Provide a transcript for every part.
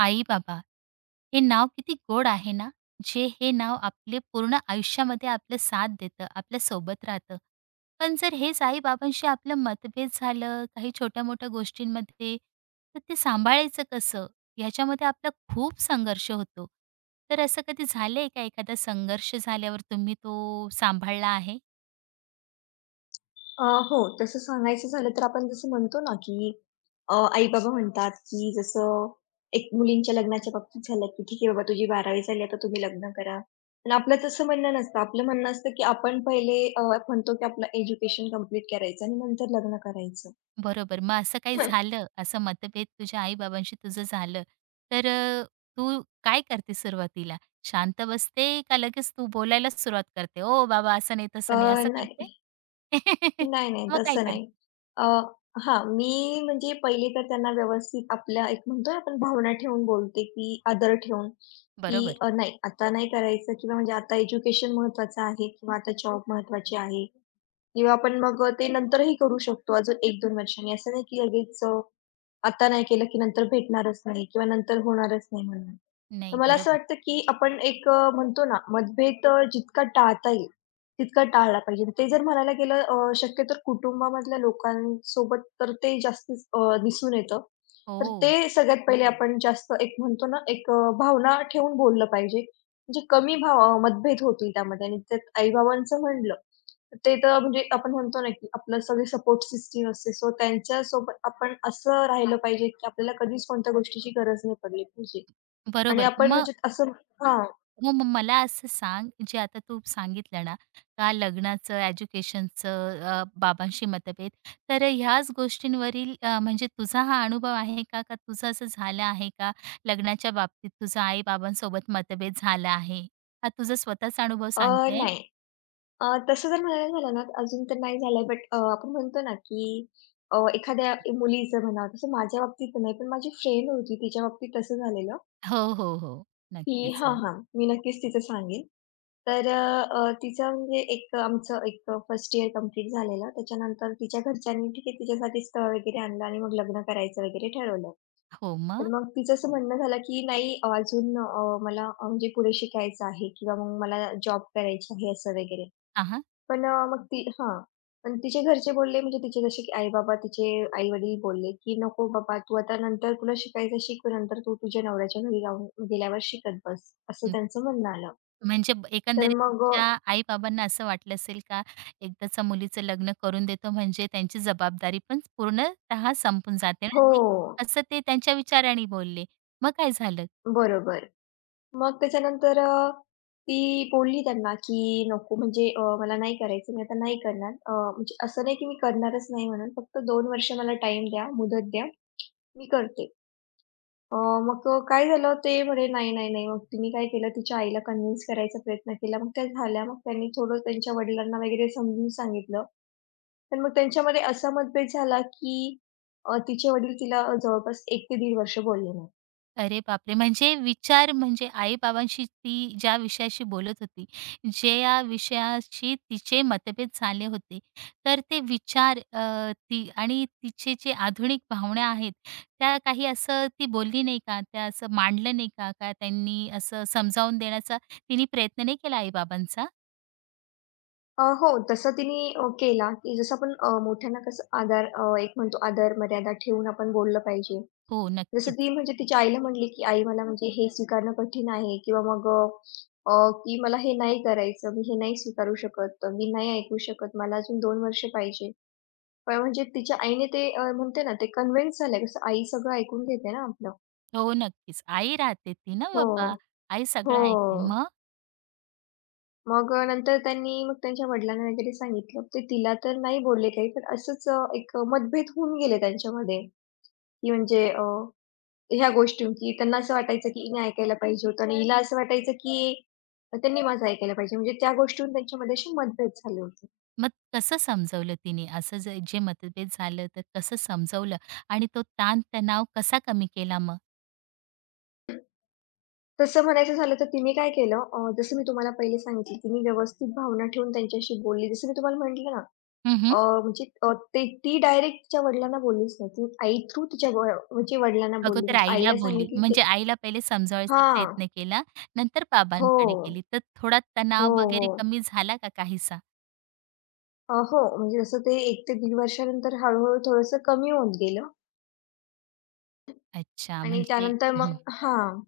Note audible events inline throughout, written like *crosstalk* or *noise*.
आई-बाबा. हे नाव किती गोड आहे ना, जे हे नाव आपले पूर्ण आयुष्यामध्ये आपलं साथ देतं, आपल्या सोबत राहतं. पण जर हेच आई-बाबांशी आपलं मतभेद झालं, काही छोट्या-मोठ्या गोष्टींमध्ये, तर ते सांभाळायचं कसं? ह्याच्यामध्ये आपला खूप संघर्ष होतो. तर असं कधी झालंय का एखादा संघर्ष झाल्यावर तुम्ही तो सांभाळला आहे? अ, हो. तसं सांगायचं झालं तर आपण जसं म्हणतो ना, की आई-बाबा म्हणतात, की जसं एक मुलींच्या लग्नाच्या बाबतीत झालं, की "ठीक आहे बाबा तुझी 12वी झाली आता तुम्ही लग्न करा." पण आपलं तसं म्हणणं नसतं. आपलं म्हणणं असतं, की आपण पहिले म्हणतो, की आपलं एज्युकेशन कंप्लीट करायचं आणि नंतर लग्न करायचं. बरोबर. मग असं काही *laughs* झालं, असं मतभेद तुझ्या आई तुझं झालं, तर तू काय करते सुरुवातीला? शांत बसते का लगेच तू बोलायलाच सुरुवात करते? "ओ बाबा, असं नाही, तसं नाही." असं पण करते? *laughs* नाही, मग काय तसं करते? नाही. अ, हां, मी म्हणजे पहिले तर त्यांना व्यवस्थित आपल्या एक म्हणतो ना आपण भावना ठेवून बोलते, की आदर ठेवून, की बरोबर. नाही आता नाही करायचं किंवा म्हणजे आता एज्युकेशन महत्त्वाचं आहे किंवा आता जॉब महत्त्वाची आहे किंवा आपण मग ते नंतरही करू शकतो अजून 1-2 वर्षांनी. असं नाही की लगेच आता नाही केलं की नंतर भेटणारच नाही किंवा नंतर होणारच नाही म्हणून. तर नाही, मला असं बरोबर. वाटतं, की आपण एक म्हणतो ना मतभेद जितका टाळता येईल, तितका टाळला पाहिजे. ते जर म्हणायला गेलं शक्यतो कुटुंबामधल्या लोकांसोबत तर ते जास्तीच दिसून येतं. तर हो, ते सगळ्यात पहिले आपण जास्त एक म्हणतो ना एक भावना ठेवून बोललं पाहिजे. म्हणजे कमी भाव मतभेद होतील त्यामध्ये आणि त्यात आई म्हणलं, ते तर म्हणजे आपण म्हणतो ना, की आपलं सगळी सपोर्ट सिस्टम असते. सो त्यांच्यासोबत आपण असं राहिलं पाहिजे, की आपल्याला कधीच कोणत्या गोष्टीची गरज नाही पडली पाहिजे. आणि बरोबर. आपण मग म्हणजे असं हां. हो, मग मला असं सांग, जे आता तू सांगितलं ना, का लग्नाचं, एज्युकेशनचं, बाबांशी मतभेद, तर ह्याच गोष्टींवरील म्हणजे तुझा हा अनुभव आहे का? का तुझं असं झालं आहे का? लग्नाच्या बाबतीत तुझा आई-बाबांसोबत मतभेद झाला आहे? हा तुझा स्वतःचा अनुभव अ, सांगते. नाही. तसं जर म्हणायला झालं ना, अजून तर नाही झालंय, बट आपण म्हणतो ना, की एखाद्या मुलीचं म्हणा, तसं माझ्या बाबतीत नाही, पण माझी फ्रेंड होती, तिच्या बाबतीत तसं झालेलं, हो, हो, हो. की नक्कीच. हां, हो. हां. मी नक्कीच तिचं सांगेन. तर तिचं म्हणजे एक आमचं एक फर्स्ट इयर कंप्लीट झालेलं. त्याच्यानंतर तिच्या घरच्यांनी ठीक आहे, तिच्यासाठी स्थळ वगैरे आणलं आणि मग लग्न करायचं वगैरे ठरवलं. हो, तर मग? मग तिचं असं म्हणणं झालं, की "नाही अजून मला म्हणजे पुढे शिकायचं आहे किंवा मग मला जॉब करायची आहे," असं वगैरे. हां, पण मग ती हां. पण तिचे घरचे बोलले म्हणजे तिचे जसे की आई-बाबा, तिचे आई-वडील बोलले, की "नको बाबा, तू आता नंतर तुला शिकायचं शिक, पण नंतर तू तुझ्या नवऱ्याच्या घरी जाऊन गेल्यावर शिकत बस," असं त्यांचं म्हणणं आलं. म्हणजे तर एकंदरीत मग अ त्यांच्या आई-बाबांना असं वाटलं असेल का एकदाचं मुलीचं लग्न करून देतो म्हणजे त्यांची जबाबदारी पण पूर्णतः संपून जाते ना हो. ती, असं ते त्यांच्या विचाराने बोलले. मग काय झालं? बरोबर. मग त्याच्यानंतर ती बोलली त्यांना, की "नको म्हणजे मला नाही करायचं, मी आता नाही करणार." म्हणजे असं नाही की मी करणारच नाही म्हणून, फक्त 2 वर्ष मला टाईम द्या, मुदत द्या, मी करते. अ, मग काय झालं ते म्हणे, "नाही, नाही, नाही." मग तिने काय केलं, तिच्या आईला कन्व्हिन्स करायचा प्रयत्न केला. मग त्या झाल्या. मग त्यांनी थोडं त्यांच्या वडिलांना वगैरे समजून सांगितलं. तर मग त्यांच्यामध्ये असा मतभेद झाला, की तिचे वडील तिला जवळपास 1 ते दीड वर्ष बोलले नाही. अरे बापरे! म्हणजे विचार म्हणजे आई-बाबांशी ती ज्या विषयाशी बोलत होती, जे ज्या विषयाशी तिचे मतभेद झाले होते, तर ते विचार ती आणि तिचे जे आधुनिक भावना आहेत, त्या काही असं ती बोलली नाही का? त्या असं मांडलं नाही का? का त्यांनी असं समजावून देण्याचा तिने प्रयत्न नाही केला आई-बाबांचा? हो, तसं तिने केला, की जसं आपण मोठ्यांना कसं आदर एक म्हणतो आदर, मर्यादा ठेवून आपण बोललं पाहिजे. हो, जसं ती नक्कीच. म्हणजे तिच्या आईला म्हटली, की "आई मला म्हणजे हे स्वीकारणं कठीण आहे" किंवा मग अ, अ, की "मला हे नाही करायचं, मी हे नाही स्वीकारू शकत, मी नाही ऐकू शकत, मला अजून 2 वर्ष पाहिजे." पण म्हणजे तिच्या आईने ते म्हणते ना, ते कन्व्हिन्स झालंय. कसं आई सगळं ऐकून घेते ना आपलं. हो, नक्कीच. आई राहते ती ना हो, बाबा. आई हो. सगळं ऐकते. मग? मग नंतर त्यांनी मग त्यांच्या वडिलांना वगैरे सांगितलं. ते तिला तर नाही बोलले काही, पण असंच मतभेद होऊन गेले त्यांच्यामध्ये, की ह्या गोष्टी की त्यांना असं वाटायचं की हिने ऐकायला पाहिजे होतं आणि हिला असं वाटायचं की त्यांनी माझं ऐकायला पाहिजे. म्हणजे त्या गोष्टीवरून त्यांच्यामध्ये असे मतभेद झाले होते. मग कसं समजवलं तिने? असं जे मतभेद झालं तर कसं समजवलं आणि तो ताण-तणाव कसा कमी केला मग? तसं म्हणायचं झालं तर तिने काय केलं जसं मी तुम्हाला पहिले सांगितलं, तिने व्यवस्थित भावना ठेवून त्यांच्याशी बोलली. जसं मी तुम्हाला म्हटलं ना हं, हं. अ, ते ती डायरेक्ट तिच्या वडिलांना बोललीच नाही. ती आई थ्रू तिच्या व म्हणजे वडिलांना बोलली. अगोदर म्हणजे आईला आईला बोलली सांगितली म्हणजे ते आईला पहिले समजावायचा हां. प्रयत्न केला, नंतर हो, बाबांकडे गेली. तर थोडा हो, तणाव वगैरे हो. कमी झाला का काहीसा? हो, म्हणजे जसं ते 1 ते 1.5 वर्षानंतर हळू-हळू थोडंसं कमी होत गेलं अच्छा आणि म्हणजे त्यानंतर हं, मग हां.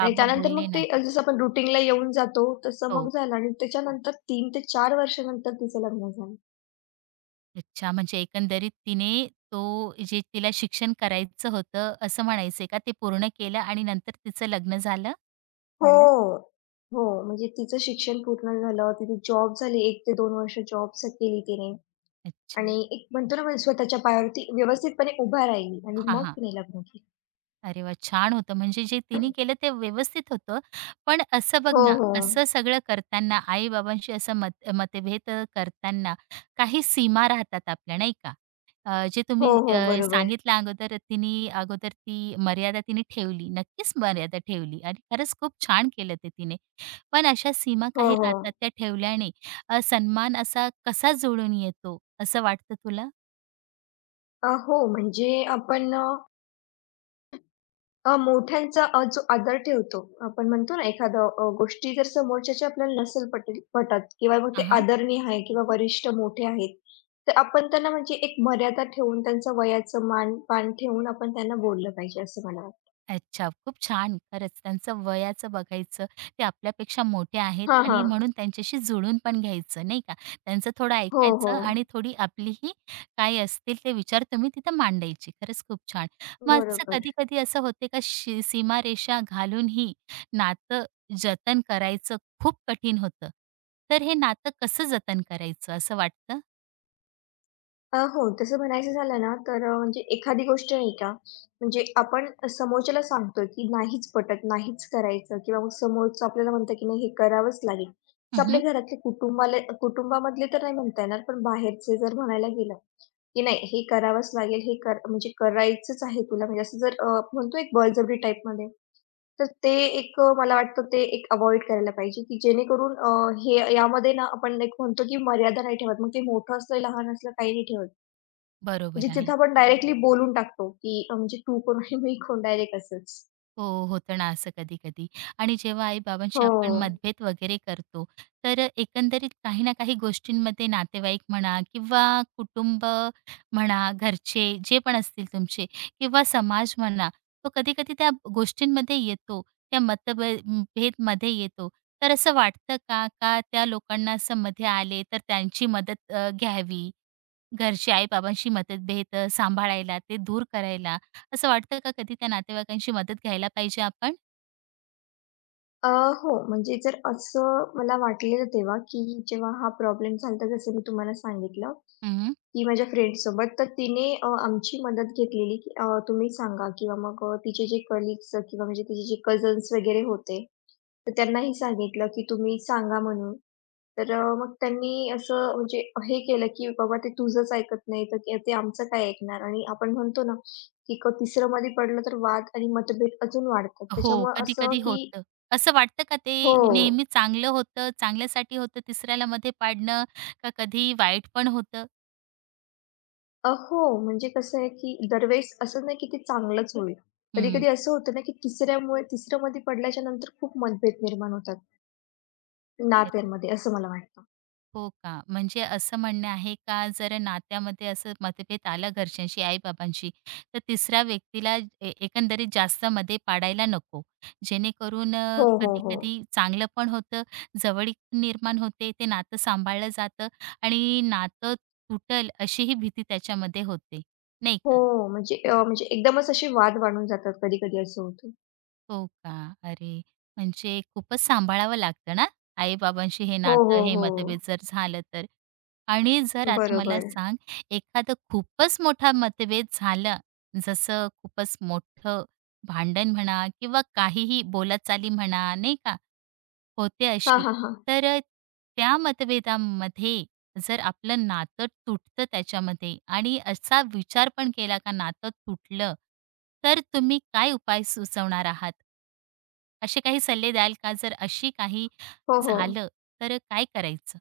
आणि त्यानंतर मग बोलले ते नाही. जसं आपण रुटीनला येऊन जातो, तसं मग हो. झालं आणि त्याच्यानंतर 3 ते 4 वर्षानंतर तिचं लग्न झालं. अच्छा म्हणजे एकंदरीत तिने तो जे तिला शिक्षण करायचं होतं असं म्हणायचंय का ते पूर्ण केलं आणि नंतर तिचं लग्न झालं? हो ना? हो. म्हणजे तिचं शिक्षण पूर्ण झालं, तिथे जॉब झाली. 1 ते 2 वर्ष जॉब स केली तिने अच्छा. आणि एक म्हणतो ना, म्हणजे स्वतःच्या पायावरती व्यवस्थितपणे उभा राहिली आणि हां, मग हां. तिने लग्न केलं. अरे वाह! छान होतं. म्हणजे जे तिने केलं ते व्यवस्थित होतं. पण असं बघ हो, ना, हो. असं सगळं करताना आई-बाबांशी असं मतभेद करताना काही सीमा राहतात आपल्या, नाही का? जे तुम्ही हो, हो. बरोबर. सांगितलं अगोदर तिने अगोदर ती मर्यादा तिने ठेवली. नक्कीच मर्यादा ठेवली आणि खरंच खूप छान केलं ते तिने. पण अशा सीमा हो, काही राहतात हो. त्या ठेवल्याने सन्मान असा कसा जुळून येतो असं वाटतं तुला? हो, म्हणजे आपण अ, मोठ्यांचा जो आदर ठेवतो, आपण म्हणतो ना, एखादं गोष्टी जर समोरच्याची आपल्याला नसेल पटत किंवा मग ते आदरणीय आहे किंवा वरिष्ठ मोठे आहेत, तर आपण त्यांना म्हणजे एक मर्यादा ठेवून, त्यांचा वयाचं मान पान ठेवून आपण त्यांना बोललं पाहिजे, असं मला वाटतं. अच्छा, खूप छान. खरंच त्यांचं वयाचं बघायचं, ते आपल्यापेक्षा मोठे आहेत हां, आणि हां. म्हणून त्यांच्याशी जुळून पण घ्यायचं, नाही का? त्यांचं थोडं हो, हो. ऐकायचं आणि थोडी आपलीही काय असतील ते विचार तुम्ही तिथं मांडायचे. खरंच खूप छान. मग असं बरोबर. कधी-कधी असं होते का सीमारेषा घालूनही नातं जतन करायचं खूप कठीण होतं. तर हे नातं कसं जतन करायचं असं वाटतं? हो, तसं म्हणायचं झालं ना, तर म्हणजे एखादी गोष्ट नाही का, म्हणजे आपण समोरच्याला सांगतोय, की नाहीच पटत, नाहीच करायचं किंवा मग समोरचं आपल्याला म्हणतं, की नाही हे करावंच लागेल. हं, तसं आपल्या हं. घरातले कुटुंबाला कुटुंबामधले तर नाही म्हणता येणार, पण बाहेरचे जर म्हणायला गेलं, की नाही हे करावंच लागेल, हे कर म्हणजे करायचंच आहे तुला, म्हणजे असं जर आपण म्हणतो एक बळजबरी टाईपमध्ये, तर ते एक मला वाटतं ते एक अव्हॉइड करायला पाहिजे, की जेणेकरून हे यामध्ये ना आपण एक म्हणतो, की मर्यादा नाही ठेवत. मग ते मोठं असलं, लहान असलं काही नाही ठेवत. म्हणजे बरोबर आहे. तिथं आपण डायरेक्टली बोलून टाकतो, की म्हणजे तू कोण आणि मी कोण डायरेक्ट असंच. हो, होतं ना असं कधी-कधी. आणि जेव्हा आई-बाबांशी हो. आपण मतभेद वगैरे करतो, तर एकंदरीत काही ना काही गोष्टींमध्ये नातेवाईक म्हणा किंवा कुटुंब म्हणा, घरचे जे पण असतील तुमचे किंवा समाज म्हणा, तो कधी-कधी त्या गोष्टींमध्ये येतो, त्या मतभे येतो. तर असं वाटतं का, का त्या लोकांना असं मध्ये आले तर त्यांची मदत घ्यावी? घरचे आई-बाबांशी मतभेद सांभाळायला, ते दूर करायला, असं वाटतं का कधी त्या नातेवाईकांची मदत घ्यायला पाहिजे आपण? अ, हो, म्हणजे जर असं मला वाटलेलं तेव्हा, की जेव्हा हा प्रॉब्लेम झाला होता जसं मी तुम्हाला सांगितलं, हं. की माझ्या फ्रेंडसोबत तर तिने आमची मदत घेतलेली, की तुम्ही सांगा किंवा मग तिचे जे कलीग्स किंवा म्हणजे तिचे जे कझन्स वगैरे होते, तर त्यांनाही सांगितलं, की तुम्ही सांगा म्हणून. तर मग त्यांनी असं म्हणजे हे केलं, की "बाबा ते तुझंच ऐकत नाही, तर ते ते आमचं काय ऐकणार?" आणि आपण म्हणतो ना, की तिसरंमध्ये पडलं तर वाद आणि मतभेद अजून वाढतात. हो, त्याच्यामुळे असं कधी-कधी की होतं. असं वाटतं का ते हो. नेहमी चांगलं होतं, चांगल्यासाठी होतं, तिसऱ्याला मध्ये पाडणं, का कधी वाईट पण होतं? हो, म्हणजे कसं आहे, की दरवेळेस असं नाही की ते चांगलंच होईल. हं. कधी-कधी असं होतं ना, की तिसऱ्यामध्ये पडल्याच्या नंतर खूप मतभेद निर्माण होतात अरे. नात्यांमध्ये, असं मला वाटतं. हो का? म्हणजे असं म्हणणं आहे का जर नात्यामध्ये असं मतभेद आला घरच्यांशी, आई-बाबांशी, तर तिसऱ्या व्यक्तीला एकंदरीत जास्त मध्ये पाडायला नको. जेणेकरून हो. कधी-कधी चांगलं पण होतं, जवळीक निर्माण होते, ते नातं सांभाळलं जातं आणि नातं तुटल अशीही भीती त्याच्यामध्ये होते, नाही हो, का? म्हणजे एकदमच असे वाद वाढून जातात. कधी-कधी असं होतं. हो का? अरे! म्हणजे खूपच सांभाळावं लागतं ना, आई-बाबांशी हे हो, हो, नातं, हे हो. मतभेद जर झालं तर. आणि जर आता मला बरोबर. सांग, एखादं खूपच मोठा मतभेद झाला, जसं खूपच मोठं भांडण म्हणा किंवा काहीही बोलाचाली म्हणा, नाही का? होते हां, अशी. हां, हां. तर त्या मतभेदामध्ये जर आपलं नातं तुटतं त्याच्यामध्ये आणि असा विचार पण केला का नातं तुटलं, तर तुम्ही काय उपाय सुचवणार आहात? असे काही सल्ले द्याल का? जर अशी काही हो, हो. झालं, तर काय करायचं?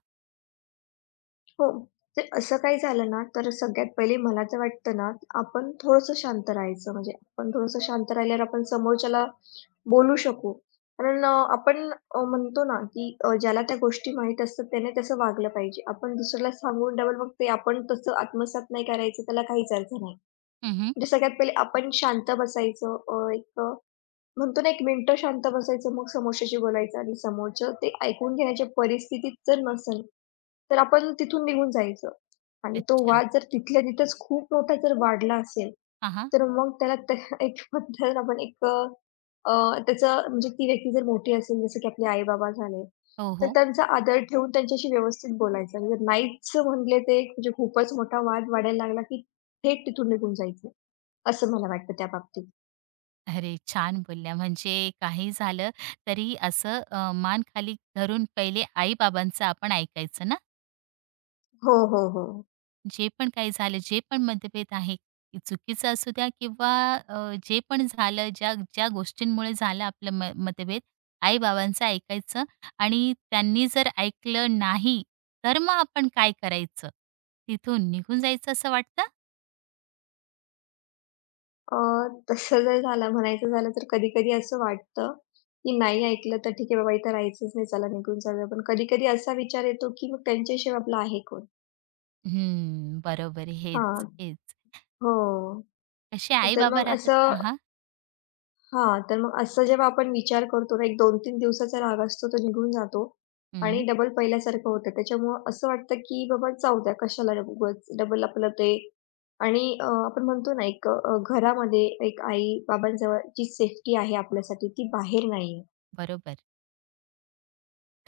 हो. ते असं काही झालं ना, तर सगळ्यात पहिले मला तर वाटतं ना, आपण थोडंसं शांत राहायचं. म्हणजे आपण थोडंसं शांत राहिल्यावर आपण समोरच्याला बोलू शकू. कारण म्हणतो ना, की ज्याला त्या गोष्टी माहीत असतात त्याने तसं वागलं पाहिजे. आपण दुसऱ्याला सांगून डबल मग ते आपण तसं आत्मसात नाही करायचं त्याला काहीच अर्थ नाही. हं, हं. म्हणजे सगळ्यात पहिले आपण शांत बसायचं. म्हणतो ना, 1 मिनिटं शांत बसायचं, मग समोरच्याशी बोलायचं आणि समोरचं ते ऐकून घेण्याच्या परिस्थितीत जर नसेल, तर आपण तिथून निघून जायचं आणि तो अच्छा. वाद जर तिथल्या तिथेच खूप मोठा जर वाढला असेल, हां, हां. तर मग त्याला त्या *laughs* एक म्हणतात ना आपण अ, त्याचं म्हणजे ती व्यक्ती जर मोठी असेल जसं की आपले आई-बाबा झाले, हो, तर हो. त्यांचा आदर ठेवून त्यांच्याशी व्यवस्थित बोलायचं आणि जर नाहीच म्हटले ते म्हणजे खूपच मोठा वाद वाढायला लागला, की थेट तिथून निघून जायचं, असं मला वाटतं त्या बाबतीत. अरे, छान बोलल्या. म्हणजे काही झालं तरी असं मान खाली धरून पहिले आई-बाबांचं आपण ऐकायचं ना? हो. जे पण काही झालं, जे पण मतभेद आहे, ते चुकीचं असू द्या किंवा अ, जे पण झालं, ज्या ज्या गोष्टींमुळे झालं आपलं मतभेद, आई-बाबांचं ऐकायचं आणि त्यांनी जर ऐकलं नाही, तर मग आपण काय करायचं? तिथून निघून जायचं असं वाटतं? अ, तसं जर झालं म्हणायचं झालं तर कधी-कधी असं वाटतं, की नाही ऐकलं तर ठीक आहे बाबा इथं राहायचंच नाही, चला निघून जाऊया. पण कधी-कधी असा विचार येतो, की मग त्यांच्याशिवाय आपलं आहे कोण? हं, बरोबर. हेच, हां. हेच. हो. कसे तर आई-बाबा मग राहतात असं हां, हां, तर मग असं जेव्हा आपण विचार करतो ना, एक 2-3 दिवसाचा राग असतो तो निघून जातो आणि हं, डबल पहिल्यासारखं होतं. त्याच्यामुळं असं वाटतं, की बाबा जाऊ द्या कशाला उगाच डबल आपलं ते आणि आपण म्हणतो ना एक घरामध्ये एक आई-बाबांजवळ जी सेफ्टी आहे आपल्यासाठी ती बाहेर नाहीये. बरोबर.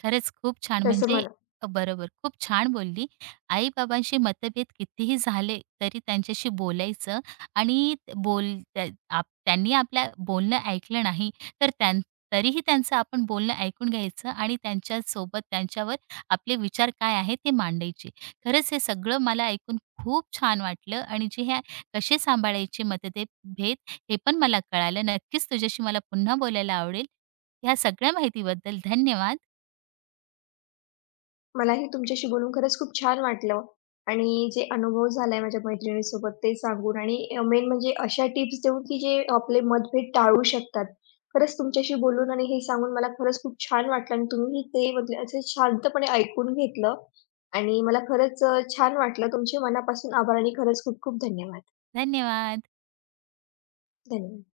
खरंच खूप छान. तसं म्हणजे मला बरोबर, खूप छान बोलली. आई-बाबांशी मतभेद कितीही झाले, तरी त्यांच्याशी बोलायचं आणि त- बोल त्या आप त्यांनी आपल्या बोलणं ऐकलं नाही, तर त्यां तरीही त्यांचं आपण बोलणं ऐकून घ्यायचं आणि त्यांच्यासोबत त्यांच्यावर आपले विचार काय आहेत ते मांडायचे. खरंच हे सगळं मला ऐकून खूप छान वाटलं आणि जे हे कसे सांभाळायचे मतदे भेद हे पण मला कळालं. नक्कीच तुझ्याशी मला पुन्हा बोलायला आवडेल. ह्या सगळ्या माहितीबद्दल धन्यवाद. मलाही तुमच्याशी बोलून खरंच खूप छान वाटलं आणि जे अनुभव झालाय माझ्या मैत्रिणीसोबत ते सांगून आणि मेन म्हणजे अशा टिप्स देऊन की जे आपले मतभेद टाळू शकतात. खरंच तुमच्याशी बोलून आणि हे सांगून मला खरंच खूप छान वाटलं आणि तुम्हीही ते म्हणजे असे शांतपणे ऐकून घेतलं आणि मला खरंच छान वाटलं. तुमचे मनापासून आभार आणि खरंच खूप खूप धन्यवाद. धन्यवाद. धन्यवाद.